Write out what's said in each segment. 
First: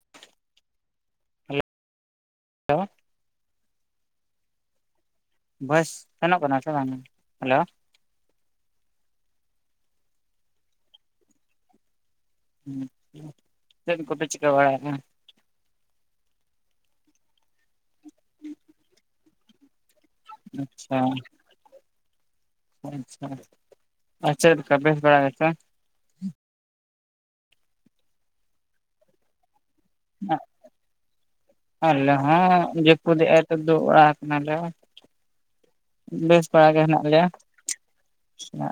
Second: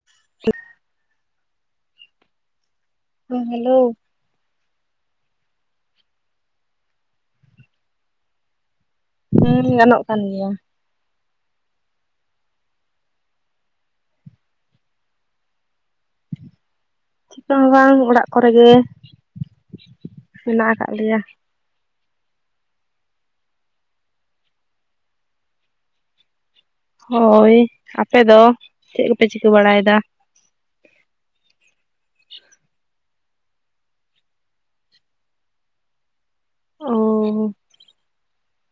[inaudible] [inaudible] ᱦᱮᱸ ᱦᱮᱞᱳ ᱾ [unintelligible] ᱥᱮᱱᱚᱜ ᱠᱟᱱᱟ ᱥᱮ ᱵᱟᱝ ᱾ ᱦᱮᱞᱳ ᱦᱮᱸ ᱜᱟᱱᱚᱜ ᱠᱟᱱ ᱜᱮᱭᱟ ᱾ ᱦᱩᱸ ᱪᱮᱫ ᱠᱚᱯᱮ ᱪᱤᱠᱟᱹ ᱵᱟᱲᱟᱭ ᱫᱟ? ᱪᱤᱠᱟᱹ ᱦᱚᱸ ᱵᱟᱝ ᱾ ᱚᱲᱟᱜ ᱠᱚᱨᱮ ᱜᱮ ᱢᱮᱱᱟᱜ ᱟᱠᱟᱫ ᱟᱪᱪᱷᱟ ᱞᱮᱭᱟ ᱾ ᱟᱪᱪᱷᱟ ᱟᱨ ᱪᱮᱫ ᱞᱮᱠᱟ ᱵᱮᱥ ᱵᱟᱰᱟ ᱜᱮ ᱥᱮ? ᱦᱩᱭ ᱾ ᱟᱯᱮ ᱫᱚ ᱪᱮᱫ ᱠᱚᱯᱮ ᱪᱤᱠᱟᱹ ᱵᱟᱲᱟᱭ ᱮᱫᱟ? ᱦᱟᱸᱜ ᱟᱞᱮ ᱦᱚᱸ ᱡᱟᱹᱯᱩᱫ ᱮᱫ ᱟᱭ ᱛᱚ ᱫᱩᱲᱩᱵ ᱵᱟᱲᱟ ᱠᱟᱱᱟᱞᱮ ᱵᱮᱥ ᱵᱟᱲᱟ ᱜᱮ ᱚ ᱦᱮᱱᱟᱜ ᱞᱮᱭᱟ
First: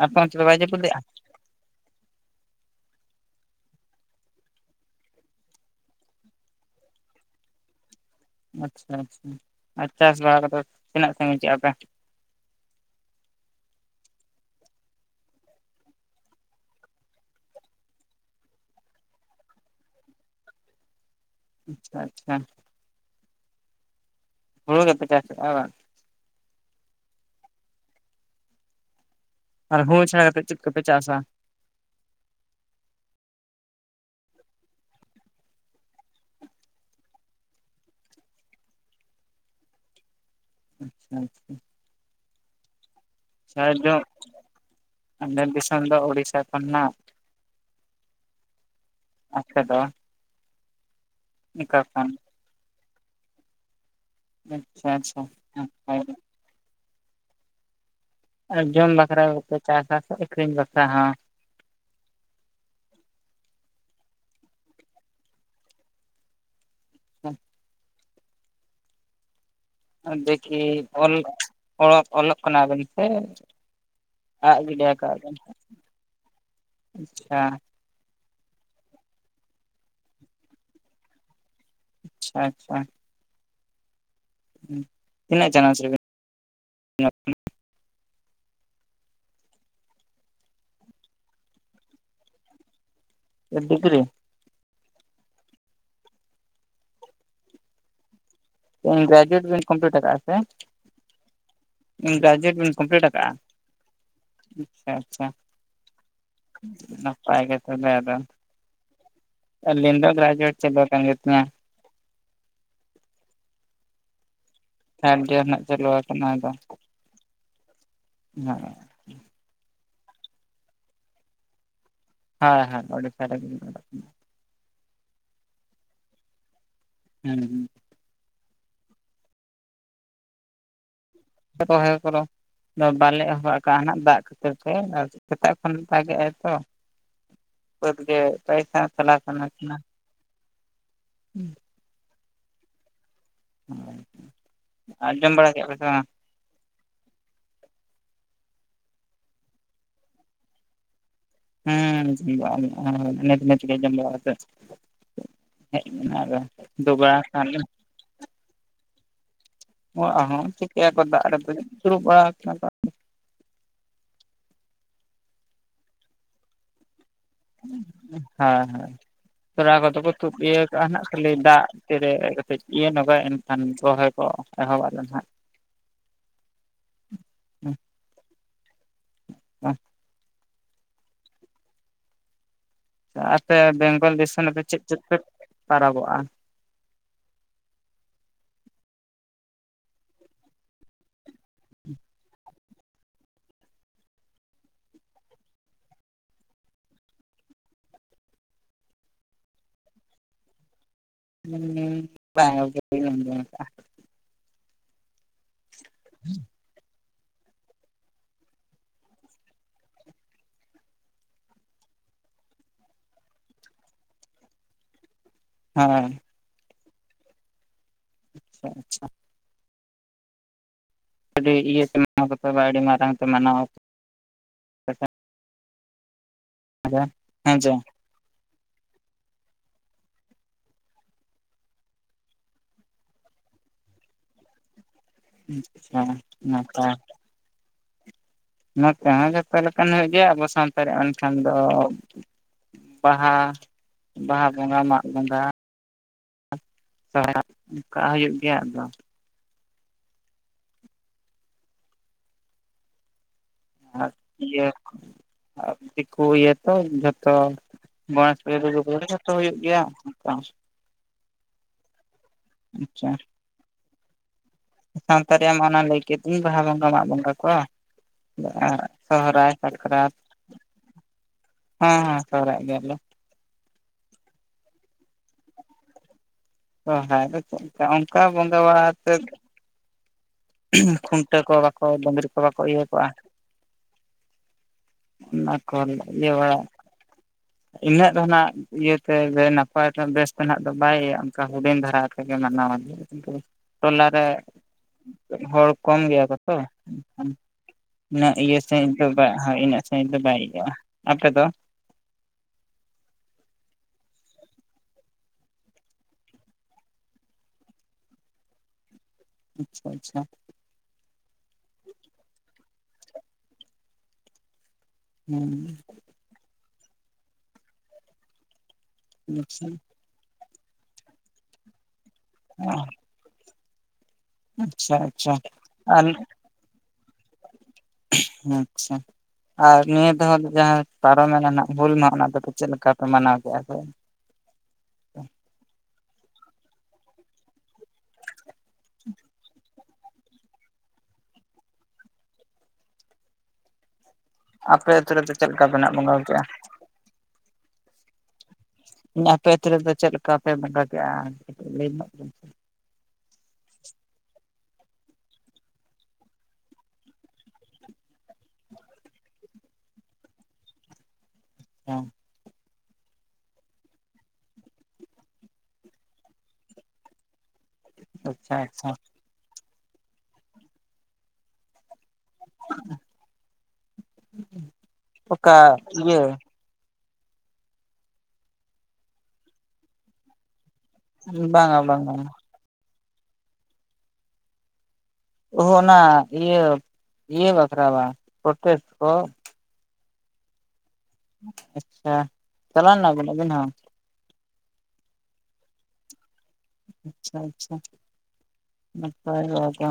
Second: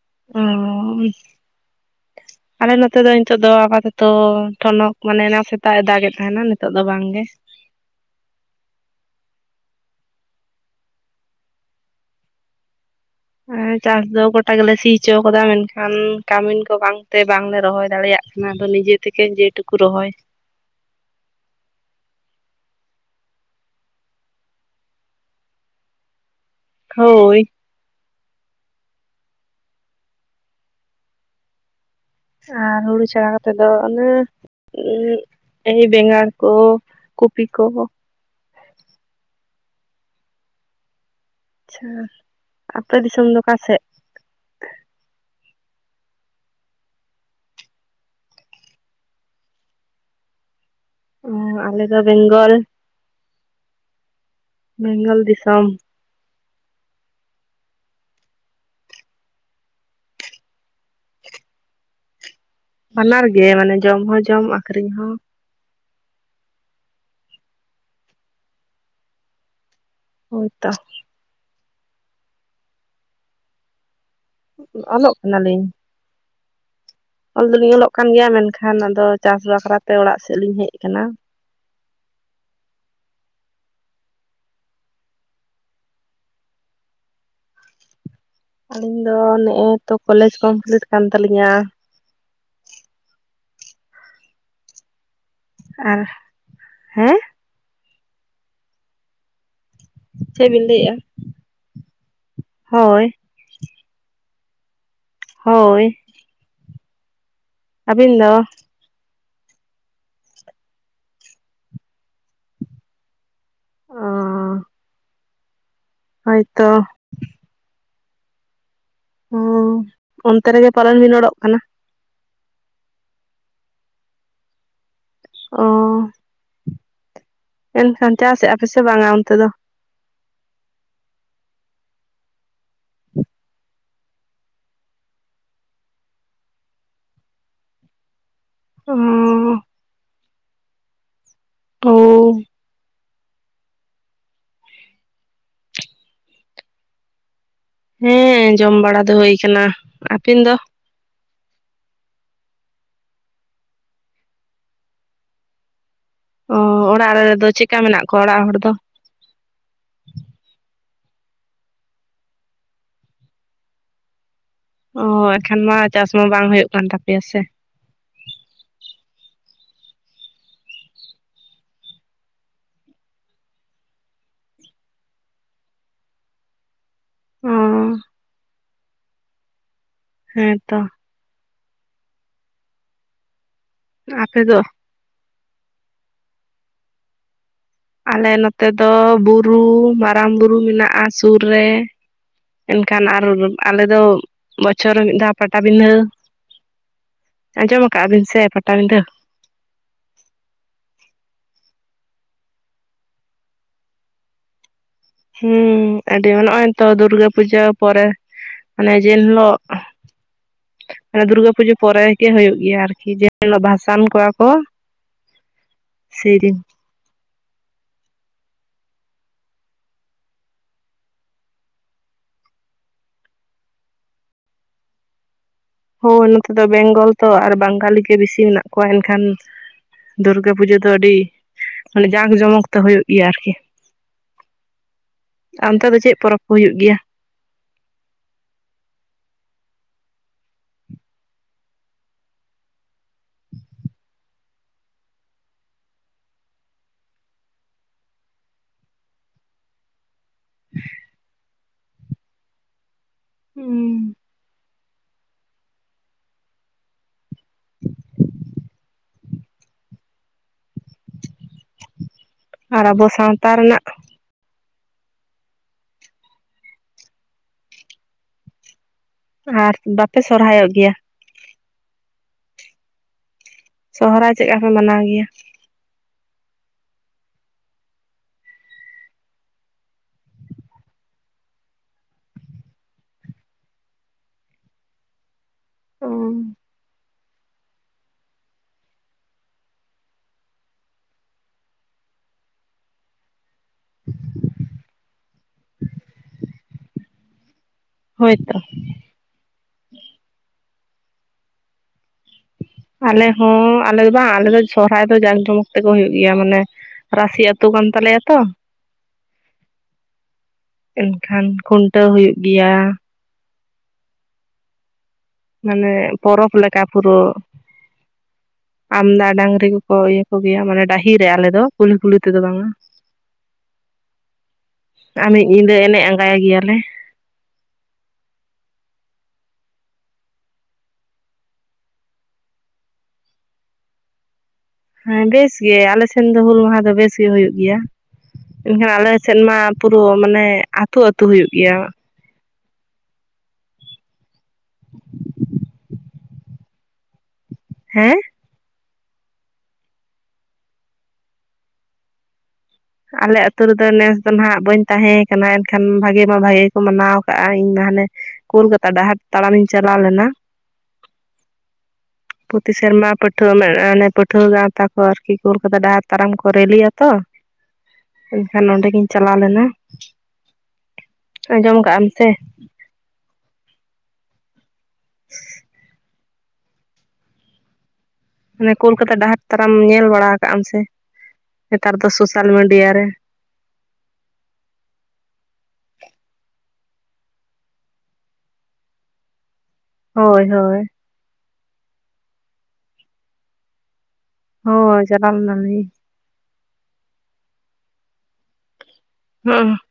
ᱟᱯᱮ ᱚᱱᱛᱮ ᱚ ᱫᱚ ᱵᱟᱭ ᱡᱟᱹᱯᱩᱫ ᱫᱮᱜᱟ? ᱟᱞᱮ ᱱᱚᱛᱮ ᱫᱚ ᱱᱤᱛᱚᱜ ᱫᱚ ᱟᱯᱟᱛᱚᱛᱚ ᱴᱷᱚᱱᱚᱠ ᱢᱟᱱᱮ ᱚᱱᱟ ᱥᱮᱛᱟᱜ ᱮ ᱫᱟᱜᱮ ᱮᱫ ᱛᱟᱦᱮᱱᱟ ᱱᱤᱛᱚᱜ ᱫᱚ ᱵᱟᱝᱜᱮ ᱟᱪᱪᱷᱟ ᱟᱪᱪᱷᱟ ᱟᱪᱷᱟ [unintelligible] ᱛᱤᱱᱟᱹᱜ ᱥᱟᱺᱜᱤᱧ ᱠᱮᱜ-ᱟ ᱯᱮ? ᱦᱮᱸ ᱪᱟᱥ ᱫᱚ ᱜᱚᱴᱟ ᱜᱮᱞᱮ ᱥᱤ ᱦᱚᱪᱚᱣᱟ ᱟᱠᱟᱫᱟ ᱢᱮᱱᱠᱷᱟᱱ ᱠᱟᱹᱢᱤᱱ ᱠᱚ ᱵᱟᱝᱛᱮ ᱵᱟᱝᱞᱮ ᱨᱚᱦᱚᱭ ᱫᱟᱲᱮᱭᱟᱜ ᱠᱟᱱᱟ ᱫᱚ ᱱᱤᱡᱮᱛᱮᱜᱮ ᱡᱮᱴᱩᱠᱩ ᱨᱚᱦᱚᱭ᱾ ᱟᱪᱪᱷᱟ ᱟᱪᱪᱷᱟ ᱦᱩᱲᱩ ᱜᱮᱯᱮ ᱪᱟᱥ ᱟᱨ ᱵᱟᱝ? ᱦᱳᱭ ᱟᱨ ᱦᱩᱲᱩ ᱪᱷᱟᱲᱟ ᱠᱟᱛᱮ ᱪᱮᱫ ᱠᱚᱯᱮ ᱪᱟᱥᱟ? ᱟᱨ ᱦᱩᱲᱩ ᱪᱷᱟᱲᱟ ᱠᱟᱛᱮᱫ ᱫᱚ ᱚᱱᱮ ᱩ ᱮᱭ ᱵᱮᱸᱜᱟᱲ ᱠᱚ ᱠᱚᱯᱤ ᱠᱚ᱾ ᱟᱪᱪᱷᱟ ᱟᱪᱪᱷᱟ ᱪᱷᱟ ᱟᱯᱮ ᱫᱤᱥᱚᱢ ᱫᱚ? ᱥᱟᱨᱡᱚᱢ ᱟᱞᱮ ᱫᱤᱥᱚᱢ ᱫᱚ ᱩᱳᱲᱤᱥᱥᱟ ᱠᱷᱚᱱᱟᱜ᱾ ᱟᱯᱮ ᱫᱚ? ᱚ ᱚᱠᱟ ᱟᱞᱮ ᱫᱚ ᱠᱷᱚᱱ ᱵᱮᱝᱜᱚᱞ ᱟᱪᱪᱷᱟ ᱵᱮᱝᱜᱚᱞ ᱟᱪᱪᱷᱟ ᱫᱤᱥᱚᱢ ᱱᱟᱯᱟᱹᱭ ᱜᱮ ᱟᱨ ᱡᱚᱢ ᱵᱟᱠᱷᱨᱟ ᱠᱚᱯᱮ ᱪᱟᱥᱟᱥ ᱥᱮ ᱟᱠᱷᱮᱨᱤᱧ ᱵᱟᱠᱷᱨᱟ ᱦᱚ? ᱵᱟᱱᱟᱨ ᱜᱮ ᱢᱟᱱᱮ ᱡᱚᱢ ᱦᱚᱸ ᱡᱚᱢ ᱟᱠᱷᱨᱤᱧ ᱦᱚᱸ᱾ ᱦᱚ ᱟᱨ ᱫᱤᱠᱷᱤ ᱦᱳᱭᱛᱚ ᱠᱚᱞ ᱚ ᱚᱞᱚᱜ ᱠᱟᱱᱟᱵᱮᱱ ᱥᱮ? ᱟᱜ ᱜᱤᱰᱤ ᱚᱞᱚᱜ ᱭᱟᱠᱟᱜᱟ ᱵᱤᱱ ᱠᱟᱱᱟᱞᱤᱧ ᱟᱪᱪᱷᱟ ᱚᱞ ᱟᱪᱪᱷᱟ ᱫᱚᱞᱤᱧ ᱚᱞᱚᱜ ᱠᱟᱱ ᱜᱮᱭᱟ ᱢᱮᱱᱠᱷᱟᱱ ᱟᱫᱚ ᱪᱟᱥ ᱵᱟᱠᱷᱨᱟᱛᱮ ᱚᱲᱟᱜ ᱥᱮᱫ ᱞᱤᱧ ᱦᱮᱡ ᱠᱟᱱᱟ᱾ ᱟᱪᱪᱷᱟ ᱦᱩ ᱛᱤᱱᱟᱹᱜ ᱪᱟᱱᱟᱡ ᱨᱮᱱᱤᱱ [inaudible] ᱟᱞᱤᱧ ᱫᱚ ᱱᱮᱜᱼᱮ ᱛᱚ ᱠᱚᱞᱮᱡᱽ ᱠᱚᱢᱯᱤᱞᱤᱴ ᱠᱟᱱ ᱛᱟᱹᱞᱤᱧᱟ᱾ ᱟᱹᱵᱤᱜᱨᱤ ᱨᱮ ᱟᱨ ᱦᱮᱸ ᱟᱡᱮᱴ ᱵᱮᱱ ᱠᱚᱢᱯᱞᱤᱴ ᱟᱠᱟᱫᱼᱟ ᱥᱮ ᱪᱮᱫ ᱵᱤᱱ ᱞᱟᱹᱭᱮᱜᱼᱟ ᱜᱨᱮᱡᱩᱭᱮᱴ ᱵᱮᱱ ᱠᱚᱢᱯᱞᱤᱴ ᱦᱳᱭ ᱟᱠᱟᱜᱼᱟ ᱟᱪᱪᱷᱟ ᱟᱪᱪᱷᱟ ᱦᱳᱭ ᱱᱟᱯᱟᱭ ᱜᱮ ᱛᱚᱵᱮ ᱟᱹᱵᱤᱱ ᱟᱫᱚ ᱫᱚ ᱟᱞᱤ ᱫᱚ ᱜᱨᱡᱩᱭᱮᱡᱮᱴ ᱪᱟᱵᱟ ᱠᱟᱱ ᱜᱮᱛᱚ ᱚ ᱱᱟᱜ ᱪᱟᱹᱞᱩ ᱟᱠᱟᱱᱟ ᱟᱫᱚ ᱦᱳᱭᱛᱚ ᱦᱮ ᱚ ᱚᱱᱛᱮ ᱨᱮᱜᱮ ᱯᱟᱞᱚᱱ ᱵᱤᱱ ᱚᱰᱚᱜ ᱠᱟᱱᱟ ᱦᱮ ᱦᱮ ᱩᱰᱤᱥᱥᱟ ᱨᱮᱜᱮ ᱞᱤᱧ ᱚᱞᱚᱜ ᱠᱟᱱᱟ ᱚ ᱦᱮᱸ ᱦᱩᱸ ᱮᱱᱠᱷᱟᱱ ᱪᱟᱥ ᱮᱜᱼᱟ ᱯᱮ ᱥᱮ ᱵᱟᱝᱟ ᱚᱱᱛᱮ ᱫᱚ? [unintelligible] ᱫᱚ ᱵᱟᱞᱮ ᱮᱦᱚᱵᱟ ᱟᱠᱟᱱᱟᱜ ᱫᱟᱜ ᱠᱷᱟᱹᱛᱤᱨ ᱛᱮ ᱥᱮᱛᱟᱜ ᱠᱷᱚᱱ ᱫᱟᱜᱮᱜᱟᱭ ᱛᱚ ᱾ ᱵᱟᱹᱫᱽ ᱜᱮ ᱯᱟᱹᱭᱥᱟ [unintelligible] ᱚ ᱠᱷᱟᱱ᱾ ᱦᱩᱸ ᱛᱳᱻ ᱟᱨ ᱡᱚᱢ ᱵᱟᱲᱟ ᱠᱮᱜᱼᱟ ᱯᱮᱥᱮ ᱵᱟᱝ? ᱦᱮᱸ ᱡᱚᱢ ᱵᱟᱲᱟ ᱫᱚ ᱦᱩᱭ ᱠᱟᱱᱟ ᱾ ᱟᱯᱤᱱ ᱫᱚ? ᱦᱩᱸ [inaudible] ᱢᱮᱪ ᱢᱮᱪ ᱜᱮ ᱡᱚᱢ ᱵᱟᱲᱟ ᱠᱟᱛᱮᱫ ᱦᱮᱪ ᱱᱟ᱾ ᱚᱻ ᱚᱲᱟᱜ ᱨᱮᱫᱚ ᱪᱮᱜᱠᱟ ᱢᱮᱱᱟᱜ ᱠᱚᱣᱟ ᱚᱲᱟᱜ ᱦᱚᱲ ᱫᱚ? ᱚᱲᱟᱜ ᱦᱚᱸ ᱪᱤᱠᱟᱹᱭᱟᱠᱚ ᱫᱟᱜ ᱨᱮ ᱫᱚ ᱫᱩᱲᱩᱵ ᱵᱟᱲᱟᱣ ᱠᱟᱱᱟ ᱠᱚ ᱾ ᱚ ᱮᱱᱠᱷᱟᱱ ᱢᱟ ᱪᱟᱥ ᱢᱟ ᱵᱟᱝ ᱦᱩᱭᱩᱜ ᱠᱟᱱ ᱛᱟᱯᱮᱭᱟ ᱥᱮ? ᱦᱮᱸ ᱦᱮᱸ ᱾ ᱛᱚᱞᱟ ᱠᱚᱫᱚ ᱠᱚ ᱛᱩᱫ ᱤᱭᱟᱹ ᱠᱟᱜᱼᱟ ᱱᱟᱦ ᱠᱷᱟᱹᱞᱤ ᱫᱟᱜ ᱛᱤᱨᱮ ᱠᱟᱹᱛᱤᱡ ᱤᱭᱟᱹ ᱱᱚᱜᱟᱭ ᱮᱱᱠᱷᱟᱱ ᱨᱚᱦᱚᱭ ᱠᱚᱼᱼ ᱮᱦᱚᱵ ᱟᱞᱮ ᱱᱟᱜ᱾ ᱚ ᱸᱻ ᱦᱮᱸ ᱛᱚ ᱾ ᱟᱯᱮ ᱵᱮᱝᱜᱚᱞ ᱟᱯᱮ ᱫᱤᱥᱚᱢ ᱫᱚ ᱨᱮ ᱪᱮᱫ ᱪᱮᱫ ᱯᱮ ᱯᱟᱨᱟᱵᱚᱜᱼᱟ? ᱟᱞᱮ ᱱᱚᱛᱮ ᱫᱚ ᱵᱩᱨᱩ ᱢᱟᱨᱟᱝ ᱵᱩᱨᱩ ᱢᱮᱱᱟᱜᱼᱟ ᱥᱩᱨ ᱨᱮ᱾ ᱮᱱᱠᱷᱟᱱ ᱟᱨ ᱟᱞᱮᱫᱚ ᱵᱚᱪᱷᱚᱨ ᱨᱮ ᱢᱤᱫ ᱫᱷᱟᱣ ᱯᱟᱴᱟ ᱵᱤᱸᱫᱷᱟᱹ ᱾ ᱟᱸᱡᱚᱢ ᱟᱠᱟᱜ ᱵᱤᱱ ᱥᱮ ᱯᱟᱴᱟ ᱵᱤᱸᱫᱷᱟᱹ? ᱦᱩᱸ ᱵᱟᱝ ᱜᱚᱝᱠᱮ ᱵᱟᱹᱧ ᱟᱸᱡᱚᱢ ᱠᱟᱜᱼᱟ᱾ ᱦᱩᱸ ᱟᱹᱰᱤ ᱱᱚᱜᱼᱚᱭ ᱛᱚ ᱫᱩᱨᱜᱟᱹ ᱯᱩᱡᱟᱹ ᱯᱚᱨᱮ ᱢᱟᱱᱮ ᱡᱮ ᱦᱤᱞᱳᱜ᱾ ᱢᱟᱱᱮ ᱫᱩᱨᱜᱟᱹ ᱯᱩᱡᱟᱹ ᱯᱚᱨᱮ ᱜᱮ ᱦᱩᱭᱩᱜ ᱜᱮᱭᱟ ᱾ ᱟᱨᱠᱤ ᱡᱮᱤᱞᱳᱜ ᱵᱷᱟᱥᱟᱱ ᱠᱚᱣᱟ ᱠᱚ᱾ ᱦᱮᱸᱻ ᱥᱤᱨᱤᱧ ᱚᱻ ᱟᱪᱪᱷᱟ ᱾ ᱟᱹᱰᱤ ᱤᱭᱟᱹ ᱛᱮᱢ ᱢᱟᱱᱟᱣ ᱵᱟᱛᱟᱣᱟ ᱟᱹᱰᱤ ᱢᱟᱨᱟᱝ ᱛᱮ ᱢᱟᱱᱟᱣᱟ᱾ ᱦᱳᱭ ᱱᱚᱛᱮ ᱫᱚ ᱵᱮᱝᱜᱚᱞ ᱛᱚ ᱟᱨ ᱦᱮᱸ ᱪᱮ ᱵᱟᱝᱜᱟᱞᱤ ᱜᱮ ᱵᱮᱥᱤ ᱢᱮᱱᱟᱜ ᱠᱚᱣᱟ ᱮᱱ ᱠᱷᱟᱱ ᱫᱩᱨᱜᱟᱹ ᱯᱩᱡᱟᱹ ᱫᱚ ᱟᱹᱰᱤ ᱢᱟᱱᱮ ᱡᱟᱸᱠ ᱡᱚᱢᱚᱠ ᱛᱮ ᱦᱩᱭᱳᱜ ᱜᱮᱭᱟ ᱟᱨᱠᱤ᱾ [inaudible] ᱟᱱᱛᱮ ᱫᱚ ᱟᱪᱪᱷᱟ ᱪᱮᱫ ᱯᱚᱨᱚᱵᱽ ᱠᱚ ᱦᱩᱭᱩᱜ ᱱᱟᱯᱟᱭ ᱜᱮᱭᱟ? ᱱᱚᱛᱮ ᱦᱚᱸ ᱡᱚᱛᱚ ᱞᱮᱠᱟᱱ ᱦᱩᱭᱩᱜ ᱜᱮᱭᱟ ᱟᱵᱚ ᱥᱟᱶᱛᱟ ᱨᱮᱭᱟᱜ [unintelligible] ᱫᱚ᱾ ᱵᱟᱦᱟ ᱵᱟᱦᱟ ᱵᱚᱸᱜᱟ, ᱢᱟᱜ ᱵᱚᱸᱜᱟᱼᱼ [unintelligible] ᱚᱱᱠᱟ ᱦᱩᱭᱩᱜ ᱜᱮᱭᱟ ᱾ ᱟᱫᱚᱼᱼ [inaudible] ᱟᱨ ᱤᱭᱟᱹᱠ ᱫᱤᱠᱩ ᱤᱭᱟᱹᱠ ᱛᱚ ᱡᱷᱚᱛᱚᱢ ᱜᱚᱱᱮᱥ ᱯᱩᱡᱟᱹ ᱫᱩᱨᱜᱟᱹ ᱯᱩᱡᱟᱹ ᱡᱷᱚᱛᱚ ᱦᱩᱭᱩᱜ ᱜᱮᱭᱟ ᱚᱱᱠᱟ᱾ ᱟᱨ ᱟᱵᱚ ᱟᱪᱪᱷᱟ ᱥᱟᱶᱛᱟ ᱨᱮᱭᱟᱜᱼᱼ ᱥᱟᱶᱛᱟ ᱨᱮᱭᱟᱜ ᱢᱟ ᱮᱱᱟᱱ ᱞᱟᱹᱭ ᱠᱮᱫ ᱫᱩᱧ ᱵᱟᱦᱟ ᱵᱚᱸᱜᱟ ᱢᱟᱜ ᱵᱚᱸᱜᱟ ᱟᱨ᱾ ᱥᱚᱦᱨᱟᱭ, ᱟᱨ ᱥᱟᱠᱨᱟᱛ ᱵᱟᱯᱮ ᱥᱚᱨᱦᱟᱭᱚᱜ ᱜᱮᱭᱟ ᱦᱮᱸ ᱦᱮᱸ ᱥᱚᱦᱨᱟᱭᱚᱜ ᱜᱮᱭᱟ ᱞᱮ᱾ ᱥᱚᱦᱨᱟᱭ ᱪᱮᱫ ᱞᱮᱠᱟ ᱯᱮ ᱢᱟᱱᱟᱣ ᱜᱮᱭᱟ? ᱥᱚᱦᱨᱟᱭ ᱨᱮᱫᱚ ᱚᱱᱠᱟ ᱚᱱᱠᱟ ᱵᱚᱸᱜᱟ ᱵᱟᱲᱟ ᱟᱛᱮᱫᱼᱼ ᱠᱷᱩᱱᱴᱟᱹᱣ ᱠᱚ ᱵᱟᱠᱚ ᱰᱟᱹᱝᱨᱤ ᱠᱚ ᱵᱟᱠᱚ ᱤᱭᱟᱹ ᱠᱚᱜᱼᱟ᱾ ᱠᱚᱱ ᱤᱭᱟᱹ ᱵᱟᱲᱟ ᱤᱱᱟᱹᱜ ᱫᱚᱱᱟᱜᱼᱼ ᱤᱭᱟᱹᱛᱮ ᱫᱮ ᱱᱟᱯᱟᱭ ᱛᱮ ᱵᱮᱥᱛᱮ ᱱᱟᱜ ᱫᱚ ᱵᱟᱭ ᱚᱱᱠᱟ ᱦᱩᱰᱮᱱ ᱫᱷᱟᱨᱟ ᱛᱮᱜᱮ ᱢᱟᱱᱟᱣ ᱟᱞᱤ᱾ ᱤᱱᱠᱟᱹ ᱛᱚᱞᱟ ᱨᱮᱼᱼ ᱦᱚᱲ ᱠᱚᱢ ᱜᱮᱭᱟ ᱠᱚ ᱛᱚ ᱮᱠᱷᱟᱱᱼᱼ ᱩᱱᱟᱹᱜ ᱦᱳᱭᱛᱚ ᱤᱭᱟᱹ ᱥᱟᱹᱦᱤᱡ ᱫᱚ ᱵᱟᱭ ᱤᱱᱟᱹᱜ ᱥᱟᱹᱦᱤᱡ ᱫᱚ ᱵᱟᱭ ᱤᱭᱟᱹᱜᱼᱟ ᱟᱯᱮᱫᱚ? ᱟᱞᱮ ᱦᱚᱸ ᱟᱞᱮ ᱫᱚ ᱵᱟᱝ ᱟᱞᱮ ᱫᱚ ᱥᱚᱦᱨᱟᱭ ᱫᱚ ᱡᱟᱠ ᱡᱚᱢᱚᱠ ᱛᱮᱠᱚ ᱦᱩᱭᱩᱜ ᱜᱮᱭᱟ ᱢᱟᱱᱮ ᱨᱟᱥᱤ ᱟᱹᱛᱩ ᱠᱟᱱ ᱛᱟᱞᱮᱭᱟ ᱛᱚ᱾ ᱟᱪᱪᱷᱟ ᱟᱪᱪᱷᱟ, ᱮᱱᱠᱷᱟᱱ ᱠᱷᱩᱱᱴᱟᱹᱣ ᱦᱩᱭᱩᱜ ᱜᱮᱭᱟ᱾ ᱦᱩᱸ ᱢᱟᱱᱮ ᱯᱚᱨᱚᱵᱽ ᱞᱮᱠᱟ ᱯᱩᱨᱟᱹ [inaudible] ᱟᱢᱫᱟ ᱰᱟᱝᱨᱤ ᱟᱪᱪᱷᱟ ᱠᱚᱠᱚ ᱠᱚ ᱜᱮᱭᱟ ᱢᱟᱱᱮ ᱰᱟᱹᱦᱤᱨᱮ ᱟᱞᱮ ᱫᱚ ᱠᱩᱞᱦᱤ ᱠᱩᱞᱦᱤ ᱛᱮᱫᱚ ᱵᱟᱝ-ᱟ᱾ ᱟᱪᱪᱷᱟ [inaudible] ᱟ ᱟᱪᱪᱷᱟ ᱢᱤᱫ ᱧᱤᱫᱟᱹ ᱮᱱᱮᱡ ᱟᱨ ᱟᱸᱜᱟᱭ ᱜᱮᱭᱟᱞᱮ᱾ ᱟᱪᱪᱷᱟ ᱟᱨ ᱱᱤᱭᱟᱹ ᱫᱚ ᱡᱟᱦᱟᱸ ᱯᱟᱨᱚᱢᱮᱱᱟ ᱦᱟᱸᱜ ᱦᱩᱞ ᱢᱟᱦᱟ ᱚᱱᱟ ᱫᱚ ᱪᱮᱫ ᱞᱮᱠᱟᱯᱮ ᱢᱟᱱᱟᱣ ᱠᱮᱫᱼᱟ ᱥᱮ? ᱦᱮᱸ ᱵᱮᱥ ᱜᱮ ᱟᱞᱮ ᱥᱮᱱ ᱫᱚ ᱦᱩᱞ ᱢᱟᱦᱟ ᱫᱚ ᱵᱮᱥ ᱜᱮ ᱦᱩᱭᱩᱜ ᱜᱮᱭᱟ ᱢᱮᱱᱠᱷᱟᱱ ᱟᱞᱮ ᱥᱮᱫ ᱢᱟ ᱯᱩᱨᱟᱹ ᱢᱟᱱᱮ ᱟᱹᱛᱩ ᱟᱹᱛᱩ ᱦᱩᱭᱩᱜ ᱜᱮᱭᱟ᱾ ᱟᱯᱮ ᱟᱹᱛᱩ ᱨᱮᱫᱚ ᱪᱮᱫ ᱞᱮᱠᱟ ᱵᱮᱱᱟᱜ ᱵᱚᱸᱜᱟᱠᱼᱟ? ᱦᱮᱸ ᱟᱯᱮ ᱟᱹᱛᱳ ᱨᱮᱫᱚ ᱪᱮᱫ ᱞᱮᱠᱟ ᱯᱮ ᱵᱚᱸᱜᱟ ᱠᱮᱜᱼᱟ ᱠᱟᱹᱴᱤᱡ ᱞᱟᱹᱭ ᱧᱚᱜ ᱵᱮᱱ ᱟᱞᱮ ᱟᱹᱛᱩ ᱨᱮᱫᱚ ᱱᱮᱥ ᱫᱚ ᱦᱟ‍ᱸᱜ ᱵᱟᱹᱧ ᱛᱟᱦᱮᱸ ᱠᱟᱱᱟ ᱮᱱᱠᱷᱟᱱ ᱵᱷᱟᱜᱮ ᱢᱟ ᱵᱷᱟᱜᱮ ᱜᱮ ᱠᱚ ᱢᱟᱱᱟᱣ ᱟᱠᱟᱜᱼᱟ ᱤᱧ ᱢᱟ ᱦᱟᱱᱮ ᱠᱳᱞᱠᱟᱛᱟ ᱰᱟᱦᱟᱨ ᱛᱟᱲᱟᱢᱤᱧ ᱪᱟᱞᱟᱣ ᱞᱮᱱᱟ᱾ ᱚᱸ ᱯᱚᱛᱤ ᱥᱮᱨᱢᱟ ᱯᱟᱹᱴᱷᱩᱣᱟᱹ ᱚᱱᱮ ᱯᱟᱹᱴᱷᱩᱣᱟᱹ ᱜᱟᱶᱛᱟ ᱠᱚ ᱟᱨᱠᱤ ᱠᱳᱞᱠᱟᱛᱟ ᱰᱟᱦᱟᱨ ᱛᱟᱲᱟᱢ ᱠᱚ ᱨᱮᱞᱤᱭᱟ ᱛᱚ᱾ ᱟᱪᱪᱷᱟ ᱮᱱᱠᱷᱟᱱ ᱱᱚᱸᱰᱮ ᱟᱪᱪᱷᱟ ᱜᱤᱧ ᱪᱟᱞᱟᱣ ᱞᱮᱱᱟ [inaudible] ᱟᱸᱡᱚᱢ ᱠᱟᱜ ᱟᱢ ᱥᱮ ᱚᱠᱟ ᱤᱭᱟᱹ ᱢᱟᱱᱮ ᱠᱳᱞᱠᱟᱛᱟ ᱰᱟᱦᱟᱨ ᱛᱟᱨᱟᱢ ᱧᱮᱞ ᱵᱟᱲᱟ ᱠᱟᱜ ᱟᱢ ᱥᱮ ᱵᱟᱝᱟ ᱱᱮᱛᱟᱨ ᱫᱚ ᱵᱟᱝᱟ ᱥᱳᱥᱟᱞ ᱢᱤᱰᱤᱭᱟ ᱨᱮ ᱚᱦ ᱚᱱᱟ ᱤᱭᱟᱹ ᱤᱭᱟᱹ ᱵᱟᱠᱷᱨᱟ ᱵᱟᱝ ᱯᱨᱚᱴᱮᱥᱴ ᱠᱚ᱾ ᱦᱳᱭ ᱦᱳᱭ ᱟᱪᱪᱷᱟ, ᱪᱟᱞᱟᱣ ᱞᱮᱱᱟ ᱵᱤᱱ ᱟᱵᱤᱱ ᱦᱚᱸ? ᱦᱳᱭ ᱪᱟᱞᱟᱣ ᱞᱮᱱᱟ ᱞᱤᱧ᱾ ᱟᱪᱪᱷᱟ ᱟᱪᱪᱷᱟ ᱱᱟᱯᱟᱭ ᱦᱚᱸ ᱜᱮ᱾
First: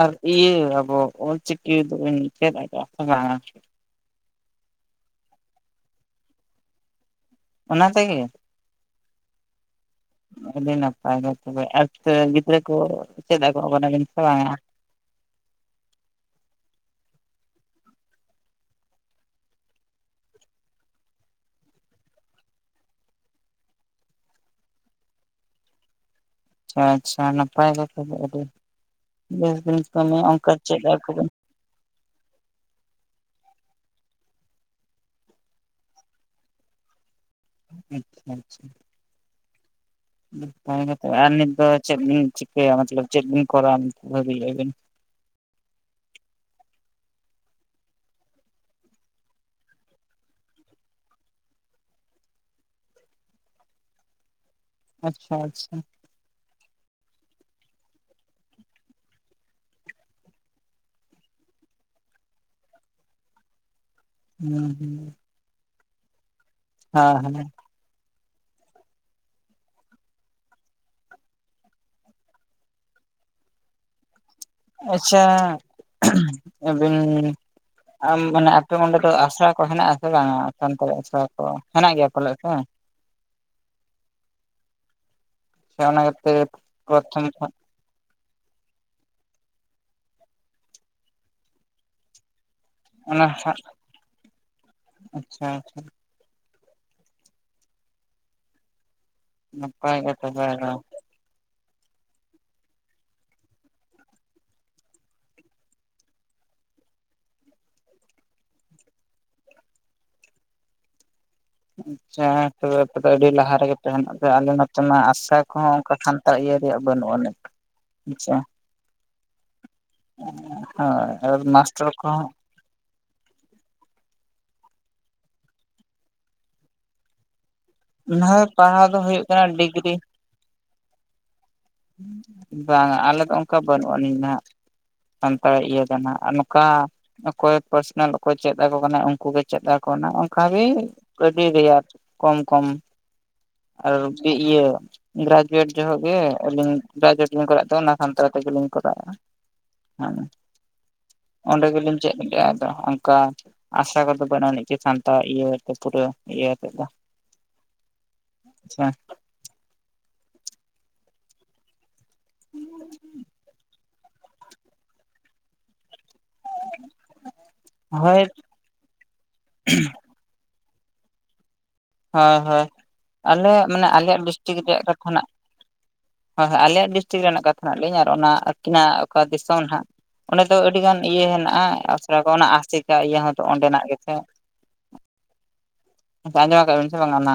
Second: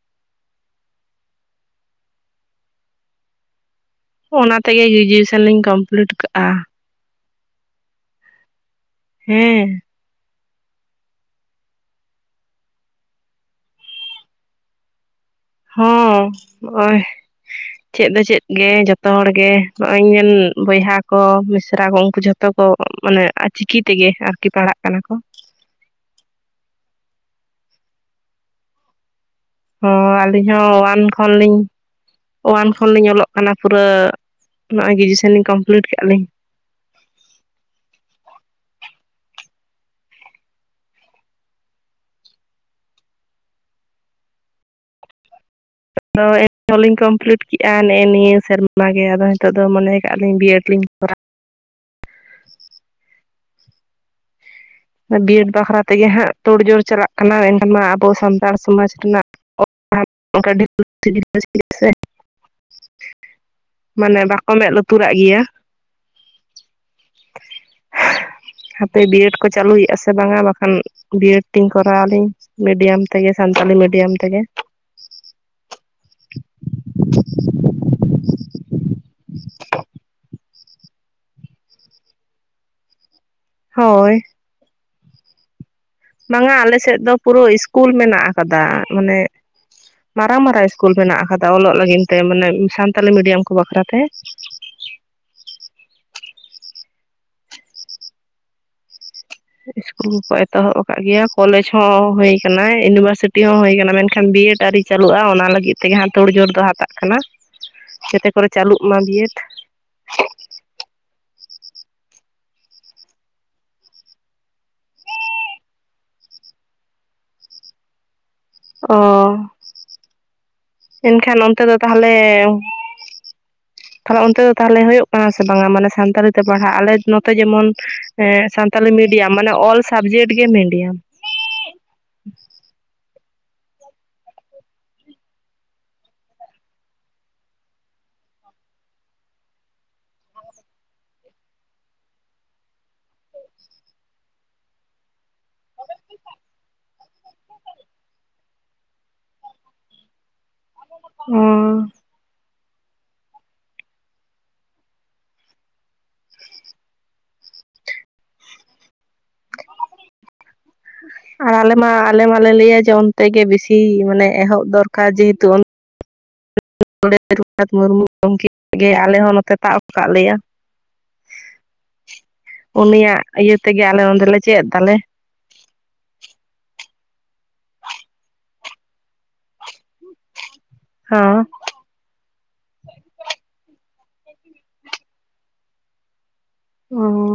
ᱟᱨ ᱤᱭᱟᱹ ᱟᱵᱚ ᱚᱞᱪᱤᱠᱤ ᱫᱚᱵᱤᱱ ᱪᱮᱫ ᱟᱠᱟᱜ-ᱟ ᱥᱮ ᱵᱟᱝ-ᱟ? ᱚᱱᱟ ᱛᱮᱜᱮ ᱜᱨᱮᱡᱩᱭᱮᱥᱚᱱ ᱞᱤᱧ ᱠᱚᱢᱯᱞᱤᱴ ᱠᱟᱜᱼᱟ ᱾ ᱚᱱᱟ ᱛᱮᱜᱮ, ᱦᱮᱸ ᱟᱹᱰᱤ ᱱᱟᱯᱟᱭ ᱜᱤᱫᱽᱨᱟᱹ ᱠᱚ ᱪᱮᱫ ᱟᱠᱚ ᱠᱟᱱᱟ ᱵᱤᱱ ᱥᱮ ᱵᱟᱝᱟ? ᱦᱚᱸᱻ ᱱᱚᱜᱼᱚᱭ ᱪᱮᱫ ᱫᱚ ᱪᱮᱫ ᱜᱮ ᱡᱷᱚᱛᱚ ᱦᱚᱲ ᱜᱮ ᱱᱚᱜᱼᱚᱭ ᱤᱧ ᱵᱚᱭᱦᱟ ᱠᱚ ᱢᱤᱥᱨᱟ ᱠᱚ ᱩᱱᱠᱩ ᱡᱷᱚᱛᱚ ᱡᱷᱚᱛᱚ ᱠᱚ ᱢᱟᱱᱮ ᱪᱤᱠᱤ ᱛᱮᱜᱮ ᱟᱨᱠᱤ ᱯᱟᱲᱦᱟᱜ ᱠᱟᱱᱟ ᱠᱚ᱾ ᱟᱪᱪᱷᱟ ᱟᱪᱪᱷᱟ ᱱᱟᱯᱟᱭ ᱜᱮ ᱟᱹᱰᱤ ᱵᱮᱥ ᱵᱤᱱ ᱦᱚᱸ ᱠᱟᱹᱢᱤᱭᱟ ᱟᱹᱞᱤᱧ ᱚᱱᱠᱟ ᱦᱚᱸ ᱪᱮᱫ ᱳᱣᱟᱱ ᱟᱠᱚ ᱵᱤᱱ ᱠᱷᱚᱱᱞᱤᱧ ᱳᱭᱟᱱ ᱠᱷᱚᱱᱞᱤᱧ ᱚᱞᱚᱜ ᱠᱟᱱᱟ ᱯᱩᱨᱟᱹ ᱱᱚᱜ-ᱚᱭ ᱜᱨᱮᱡᱩᱭᱮᱥᱚᱱ ᱞᱤᱧ ᱠᱚᱢᱯᱞᱤᱴ ᱠᱮᱜ ᱟᱞᱤᱧ ᱾ ᱟᱪᱪᱷᱟ ᱟᱪᱪᱷᱟ ᱛᱚᱵᱮ ᱟᱨ ᱱᱤᱛ ᱫᱚ ᱪᱮᱫ ᱵᱤᱱ ᱪᱤᱠᱟᱹᱭᱟ ᱢᱚᱛᱞᱚᱵ ᱪᱮᱫ ᱵᱤᱱ ᱠᱚᱨᱟᱣᱟ ᱵᱷᱟᱹᱵᱤᱭ ᱟᱵᱤᱱ? [inaudible] ᱦᱚᱸᱞᱤᱧ ᱠᱚᱢᱯᱞᱤᱴ ᱠᱮᱜᱼᱟ ᱱᱮᱜᱼᱮ ᱱᱤᱭᱟᱹ ᱥᱮᱨᱢᱟ ᱜᱮ ᱟᱫᱚ ᱱᱤᱛᱚᱜ ᱫᱚ ᱢᱚᱱᱮ ᱠᱟᱜ ᱟᱞᱤᱧ ᱵᱤᱭᱮᱰ ᱞᱤᱧ ᱠᱚᱨᱟᱣᱟ᱾ ᱟᱪᱪᱷᱟ ᱵᱤᱭᱮᱰ ᱟᱪᱪᱷᱟ᱾ ᱵᱟᱠᱷᱨᱟ ᱛᱮᱜᱮ ᱦᱟᱸᱜ ᱛᱳᱲ ᱡᱳᱲ ᱪᱟᱞᱟᱜ ᱠᱟᱱᱟ ᱮᱱᱠᱷᱟᱱ ᱢᱟ ᱟᱵᱚ ᱥᱟᱱᱛᱟᱲ ᱥᱚᱢᱟᱡᱽ ᱨᱮᱱᱟᱜ ᱟᱨ ᱚᱱᱠᱟ [inaudible] ᱥᱮ ᱢᱟᱱᱮ ᱵᱟᱠᱚ ᱦᱩᱸ ᱢᱮᱸᱫ ᱦᱩᱸ ᱞᱩᱛᱩᱨᱟᱜ ᱜᱮᱭᱟ᱾ ᱦᱮᱸ ᱦᱮᱸ [inaudible] ᱦᱟᱯᱮ ᱵᱤᱭᱮᱰ ᱠᱚ ᱪᱟᱹᱞᱩᱭᱮᱜᱼᱟ ᱥᱮ ᱵᱟᱝ-ᱟ ᱵᱟᱠᱷᱟᱱ ᱵᱤᱭᱮᱰ ᱛᱤᱧ ᱠᱚᱨᱟᱣᱟᱞᱤᱧ ᱢᱤᱰᱤᱭᱟᱢ ᱛᱮᱜᱮ ᱥᱟᱱᱛᱟᱞᱤ ᱢᱤᱰᱤᱭᱟᱢ ᱛᱮᱜᱮ ᱾ ᱟᱪᱪᱷᱟ ᱟᱹᱵᱤᱱ ᱟᱢ ᱢᱟᱱᱮ ᱟᱯᱮ ᱚᱸᱰᱮ ᱫᱚ ᱟᱥᱲᱟ ᱠᱚ ᱦᱮᱱᱟᱜ ᱟᱥᱮ ᱵᱟᱝ-ᱟ ᱥᱟᱱᱛᱟᱲᱤ ᱟᱥᱲᱟ ᱠᱚ ᱦᱮᱱᱟᱜ ᱜᱮᱭᱟ ᱯᱟᱞᱮᱫ ᱥᱮ ᱾ [inaudible] ᱦᱚᱭᱻ ᱥᱮ ᱚᱱᱟ ᱜᱮᱯᱮ ᱵᱟᱝᱟ ᱟᱞᱮ ᱥᱮᱫ ᱫᱚ ᱯᱨᱚᱛᱷᱚᱢ ᱯᱩᱨᱟᱹ ᱠᱷᱚᱱ ᱤᱥᱠᱩᱞ ᱢᱮᱱᱟᱜ ᱟᱠᱟᱫᱟ ᱢᱟᱱᱮ ᱢᱟᱨᱟᱝ ᱢᱟᱨᱟᱝ ᱤᱥᱠᱩᱞ ᱢᱮᱱᱟᱜ ᱟᱠᱟᱫᱟ ᱚᱞᱚᱜ ᱞᱟᱹᱜᱤᱱ ᱛᱮ ᱢᱟᱱᱮ ᱥᱟᱱᱛᱟᱞᱤ ᱚᱱᱟ ᱢᱤᱰᱤᱭᱟᱢ ᱠᱚ ᱦᱟᱸᱜ ᱵᱟᱠᱷᱨᱟ ᱛᱮ ᱾ ᱟᱪᱪᱷᱟ ᱱᱟᱯᱟᱭ ᱤᱥᱠᱩᱞ ᱜᱮ ᱠᱚᱠᱚ ᱛᱚᱵᱮ ᱫᱚ᱾ ᱮᱛᱚᱦᱚᱵ ᱟᱠᱟᱫ ᱾ ᱜᱮᱭᱟ ᱠᱚᱞᱮᱡᱽ ᱦᱚᱸ ᱦᱩᱭ ᱟᱠᱟᱱᱟ ᱤᱭᱩᱱᱤᱵᱷᱟᱨᱥᱤᱴᱤ ᱦᱚᱸ ᱦᱩᱭ ᱟᱠᱟᱱᱟ ᱢᱮᱱᱠᱷᱟᱱ ᱵᱤᱭᱮᱰ ᱟᱹᱣᱨᱤ ᱪᱟᱹᱞᱩᱜᱼᱟ ᱚᱱᱟ ᱞᱟᱹᱜᱤᱫ ᱛᱮᱜᱮ ᱦᱟᱸᱜ ᱛᱳᱲ ᱡᱳᱲ ᱫᱚ ᱦᱟᱛᱟᱜ ᱠᱟᱱᱟ ᱡᱮᱛᱮ ᱠᱚᱨᱮ ᱪᱟᱹᱞᱩᱜ ᱢᱟ ᱵᱤᱭᱮᱰ ᱾ ᱟᱪᱪᱷᱟ [unintelligible] ᱟᱯᱮ ᱫᱚ ᱟᱹᱰᱤ ᱞᱟᱦᱟ ᱨᱮᱜᱮ ᱛᱟᱦᱮᱱᱟᱯᱮ ᱟᱞᱮ ᱱᱚᱛᱮ ᱢᱟ ᱟᱥᱲᱟ ᱠᱚᱦᱚᱸ ᱚᱱᱠᱟ ᱠᱷᱟᱱᱛᱛᱟ ᱤᱭᱟᱹ ᱨᱮᱭᱟᱜ ᱵᱟᱹᱱᱩᱜ ᱟᱹᱱᱤᱡ ᱾ ᱟᱪᱪᱷᱟ ᱾ ᱚᱻ ᱦᱳᱭ ᱟᱨ ᱮᱱᱠᱷᱟᱱ ᱚᱱᱛᱮ ᱫᱚ ᱢᱟᱥᱴᱟᱨ ᱛᱟᱦᱚᱞᱮ ᱠᱚᱦᱚᱸ ᱛᱟᱦᱚᱞᱮ ᱚᱱᱛᱮ ᱫᱚ ᱛᱟᱦᱚᱞᱮ ᱦᱩᱭᱩᱜ ᱠᱟᱱᱟ ᱥᱮ ᱵᱟᱝᱟ ᱢᱟᱱᱮ ᱥᱟᱱᱛᱟᱲᱤ ᱛᱮ ᱯᱟᱲᱦᱟᱜ ᱟᱞᱮ ᱱᱚᱛᱮ ᱡᱮᱢᱚᱱ ᱦᱳᱭ ᱯᱟᱲᱦᱟᱣ ᱥᱟᱱᱛᱟᱞᱤ ᱫᱚ ᱦᱩᱭᱩᱜ ᱢᱤᱰᱤᱭᱟᱢ ᱠᱟᱱᱟ ᱢᱟᱱᱮ ᱚᱞ ᱰᱤᱜᱽᱨᱤ ᱥᱟᱵᱡᱮᱠᱴ ᱜᱮ ᱢᱤᱰᱤᱭᱟᱢ ᱾ ᱵᱟᱝᱟ ᱟᱞᱮ ᱫᱚ ᱚᱱᱠᱟ ᱵᱟᱹᱱᱩᱜ ᱟᱹᱱᱤᱡ ᱱᱷᱟᱜ ᱾ ᱥᱟᱱᱛᱟᱲ ᱤᱭᱟᱹ‌ ᱫᱚ ᱱᱷᱟᱜ ᱟᱨ ᱱᱚᱝᱠᱟ ᱚᱠᱚᱭ ᱯᱟᱨᱥᱚᱱᱟᱞ ᱚᱠᱚᱭ ᱪᱮᱫ ᱟᱠᱚ ᱠᱟᱱᱟ ᱩᱱᱠᱩᱜᱮ ᱪᱮᱫ ᱟᱠᱚ ᱠᱟᱱᱟ ᱚᱱᱠᱟᱜᱮ ᱟᱹᱰᱤ ᱨᱮᱭᱟᱲ ᱠᱚᱢ ᱠᱚᱢ ᱟᱨ ᱤᱭᱟᱹ ᱜᱨᱟᱡᱩᱭᱮᱴ ᱡᱚᱦᱚᱜ ᱜᱮ ᱾ ᱟᱹᱞᱤᱧ [unintelligible] ᱠᱚᱨᱟᱣᱮᱫ ᱛᱟᱦᱮᱸᱫ ᱚᱱᱟ ᱥᱟᱱᱛᱟᱲ ᱛᱮᱜᱮᱞᱤᱧ ᱠᱚᱨᱟᱣᱮᱫᱼᱟ ᱦᱮᱸ ᱾ ᱚ ᱚᱸᱰᱮ ᱜᱮᱞᱤᱧ ᱪᱮᱫ ᱠᱟᱜ-ᱟ ᱟᱫᱚ ᱚᱱᱠᱟ ᱟᱥᱲᱟ ᱠᱚᱫᱚ ᱵᱟᱹᱱᱩᱜ ᱟᱹᱱᱤᱡ ᱪᱮ ᱥᱟᱱᱛᱟᱲ ᱤᱭᱟᱹ ᱯᱩᱨᱟᱹ ᱤᱭᱟᱹ ᱟᱛᱮᱫ ᱫᱚ ᱾ ᱟᱪᱪᱷᱟ ᱾ ᱟᱨ ᱟᱞᱮ ᱢᱟ ᱟᱞᱮ ᱢᱟᱞᱮ ᱞᱟᱹᱭᱟ ᱡᱮ ᱚᱱᱛᱮ ᱜᱮ ᱵᱮᱥᱤ ᱢᱟᱱᱮ ᱮᱦᱚᱵ ᱫᱚᱨᱠᱟᱨ ᱡᱮᱦᱮᱛᱩ [inaudible] ᱨᱟᱹᱜᱷᱩᱱᱟᱛᱷ ᱢᱩᱨᱢᱩ ᱦᱳᱭ ᱜᱚᱢᱠᱮ ᱜᱮ ᱟᱞᱮ ᱦᱚᱸ ᱱᱚᱛᱮ ᱛᱟᱵ ᱟᱠᱟᱫ ᱞᱮᱭᱟ ᱾ ᱦᱚᱭ ᱦᱚᱭ ᱩᱱᱤᱭᱟᱜ ᱤᱭᱟᱹ ᱟᱞᱮᱭᱟᱜ ᱛᱮᱜᱮ ᱢᱟᱱᱮ ᱟᱞᱮ ᱟᱞᱮᱭᱟᱜ ᱱᱚᱸᱰᱮᱞᱮ ᱰᱤᱥᱴᱤᱠ ᱪᱮᱫ ᱨᱮᱭᱟᱜ ᱫᱟᱞᱮ ᱠᱟᱛᱷᱟ ᱱᱷᱟᱜ ᱾ ᱦᱚᱭ ᱦᱚᱭ ᱟᱞᱮᱭᱟᱜ ᱰᱤᱥᱴᱤᱠ ᱨᱮᱱᱟᱜ ᱠᱟᱛᱷᱟ ᱱᱷᱟᱜ ᱞᱤᱧ ᱟᱨ ᱚᱱᱟ ᱟᱹᱠᱤᱱᱟᱜ ᱚᱠᱟ ᱫᱤᱥᱚᱢ ᱱᱷᱟᱜ ᱚᱸᱰᱮ ᱫᱚ ᱟᱹᱰᱤᱜᱟᱱ ᱤᱭᱟᱹ ᱦᱚᱸ ᱦᱮᱱᱟᱜᱼᱟ [unintelligible] ᱚᱱᱟ ᱟᱥᱮᱠᱟ ᱤᱭᱟᱹ ᱦᱚᱸᱛᱚ ᱚᱸᱰᱮᱱᱟᱜ ᱜᱮᱥᱮ ᱾ ᱟᱸᱡᱚᱢᱟᱠᱟᱜ ᱵᱤᱱ ᱥᱮ ᱚᱱᱟ,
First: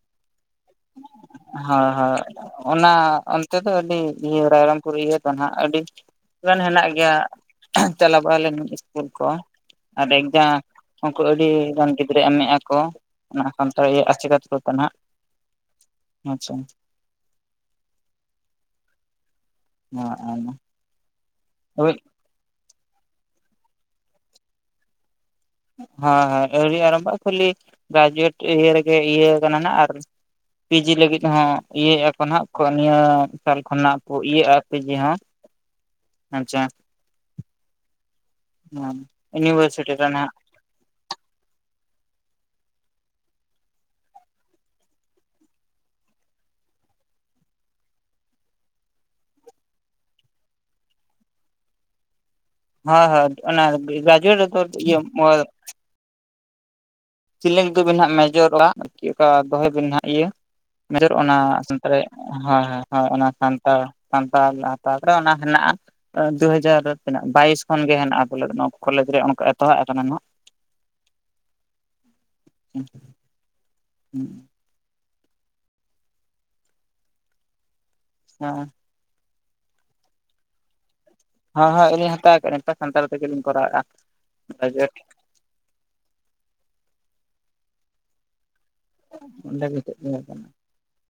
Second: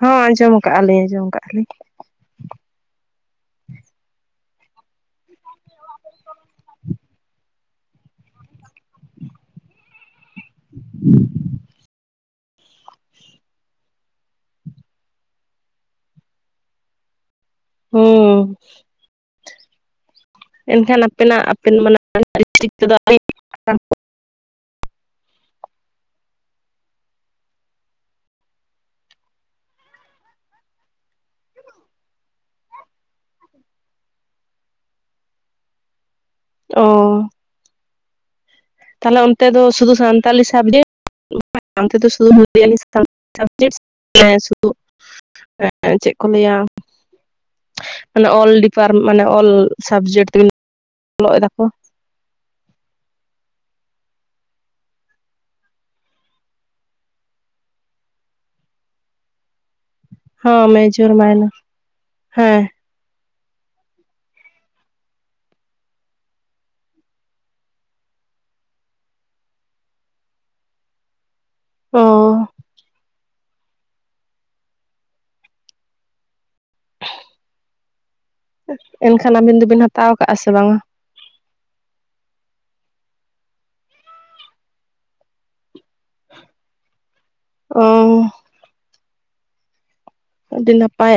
ᱦᱚᱸ ᱟᱸᱡᱚᱢ ᱟᱠᱟᱜᱼᱟ ᱞᱤᱧ ᱟᱸᱡᱚᱢ ᱟᱠᱟᱜᱼᱟ ᱞᱤᱧ ᱦᱚᱭ ᱦᱚᱭ ᱚᱱᱟ ᱚᱱᱛᱮ ᱫᱚ ᱟᱹᱰᱤ ᱤᱭᱟᱹ ᱨᱟᱭᱨᱚᱝᱯᱩᱨ ᱤᱭᱟᱹ ᱠᱟᱱᱟ ᱟᱹᱰᱤ ᱜᱟᱱ ᱦᱮᱱᱟᱜ ᱜᱮᱭᱟ ᱪᱟᱞᱟᱣ [unintelligible] [unintelligible] ᱠᱚ ᱟᱨ ᱮᱠᱡᱟᱢ ᱩᱱᱠᱩ ᱟᱹᱰᱤ ᱜᱟᱱ ᱜᱤᱫᱽᱨᱟᱹ ᱮᱢᱮᱫ ᱟᱠᱚ‌ ᱾ ᱚᱱᱟ ᱱᱷᱟᱜ ᱥᱟᱱᱛᱟᱲ [unintelligible] ᱱᱷᱟᱜ ᱟᱪᱪᱷᱟ ᱾ ᱦᱩᱸᱻ [unintelligible] ᱮᱱᱠᱷᱟᱱ ᱟᱯᱮᱱᱟᱜ ᱟᱯᱮᱱ ᱦᱳᱭ ᱦᱳᱭ [unintelligible] ᱛᱮᱫᱚ [unintelligible] ᱦᱚᱭ ᱦᱚᱭ ᱟᱹᱣᱨᱤ ᱟᱨᱷᱵᱚᱜ ᱠᱷᱟᱹᱞᱤ ᱜᱨᱟᱡᱩᱭᱮᱴ ᱤᱭᱟᱹ ᱨᱮᱜᱮ ᱤᱭᱟᱹ ᱠᱟᱱᱟ ᱱᱷᱟᱜ ᱟᱨ ᱯᱤᱡᱤ ᱞᱟᱹᱜᱤᱫ ᱦᱚᱸ ᱤᱭᱟᱹᱭᱮᱫ ᱟᱠᱚ ᱱᱷᱟᱜ ᱠᱚ ᱱᱤᱭᱟᱹ ᱥᱟᱞ ᱠᱷᱚᱱᱟᱜ ᱠᱚ ᱤᱭᱟᱹᱜᱼᱟ ᱯᱤᱡᱤ ᱦᱚᱸ ᱾ ᱟᱪᱪᱷᱟ ᱾ ᱚᱻ ᱛᱟᱦᱚᱞᱮ ᱚᱱᱛᱮ ᱫᱚ ᱤᱭᱩᱱᱤᱵᱷᱟᱨᱥᱤᱴᱤ ᱥᱩᱫᱩ ᱨᱮ ᱱᱟᱦᱟᱜ ᱥᱟᱱᱛᱟᱞᱤ ᱥᱟᱵᱡᱮᱠᱴ ᱾ [unintelligible] ᱥᱩᱫᱩ ᱥᱟᱡ ᱥᱫ [unintelligible] ᱦᱮ ᱪᱮᱫ ᱠᱚ ᱞᱟᱹᱭᱟ? ᱢᱟᱱᱮ ᱚᱞ ᱰᱤᱯᱟᱨ ᱢᱟᱱᱮ ᱚᱞ ᱥᱟᱵᱡᱮᱠᱴ ᱛᱮ ᱵ ᱚᱞᱚᱜ ᱫᱟᱠᱚ, ᱦᱳᱭ ᱦᱳᱭ ᱚᱱᱟ ᱜᱨᱟᱡᱩᱭᱮᱢ ᱨᱮᱫᱚ ᱤᱭᱟᱹ [unintelligible] [unintelligible] ᱫᱚᱵᱤᱱ ᱦᱟᱸᱜ ᱢᱮᱡᱚᱨᱼᱟᱜ ᱪᱮᱫᱠᱟ ᱫᱚᱦᱚᱭ ᱵᱤᱱ ᱦᱟᱸᱜ᱾ ᱤᱭᱟᱹ ᱦᱚᱸ ᱢᱮᱡᱚᱨ ᱚᱱᱟ ᱢᱟᱭᱱᱚᱨ ᱥᱟᱱᱛᱟᱲ, ᱦᱳᱭ ᱦᱮᱸ ᱦᱳᱭ, ᱦᱳᱭ ᱚᱱᱟ ᱥᱟᱱᱛᱟᱲ ᱥᱟᱱᱛᱟᱞ ᱛᱟᱯᱚᱨᱮ ᱚᱱᱟ ᱦᱮᱱᱟᱜᱼᱟ᱾ ᱫᱩ ᱦᱟᱡᱟᱨ ᱛᱤᱱᱟᱹᱜ ᱵᱟᱭᱤᱥ ᱠᱷᱚᱱ ᱜᱮ ᱦᱮᱱᱟᱜᱼᱟ ᱵᱚᱞᱮ ᱱᱚᱣᱟ ᱠᱚᱞᱮᱡᱽ ᱨᱮ ᱚᱱᱠᱟ ᱮᱛᱚᱦᱚᱵ ᱟᱠᱟᱱᱟ ᱱᱟᱜ᱾ ᱚ, [inaudible] [inaudible] ᱮᱱᱠᱷᱟᱱ ᱟᱵᱤᱱ ᱫᱚᱵᱤᱱ ᱦᱟᱛᱟᱣ ᱟᱠᱟᱫᱼᱟ ᱥᱮ ᱵᱟᱝᱼᱟ? ᱦᱮᱸ ᱦᱳᱭ ᱟᱹᱞᱤᱧ ᱦᱟᱛᱟᱣ ᱠᱮᱫᱼᱟ ᱞᱤᱧ ᱱᱤᱛᱟᱨ ᱥᱟᱱᱛᱟᱲ ᱛᱮᱜᱮᱞᱤᱧ ᱠᱚᱨᱟᱣᱮᱫᱼᱟ ᱜᱨᱟᱡᱩᱭᱮᱴ᱾ ᱚ, ᱚᱸᱰᱮ ᱜᱮ [unintelligible] ᱟᱹᱰᱤ ᱱᱟᱯᱟᱭ,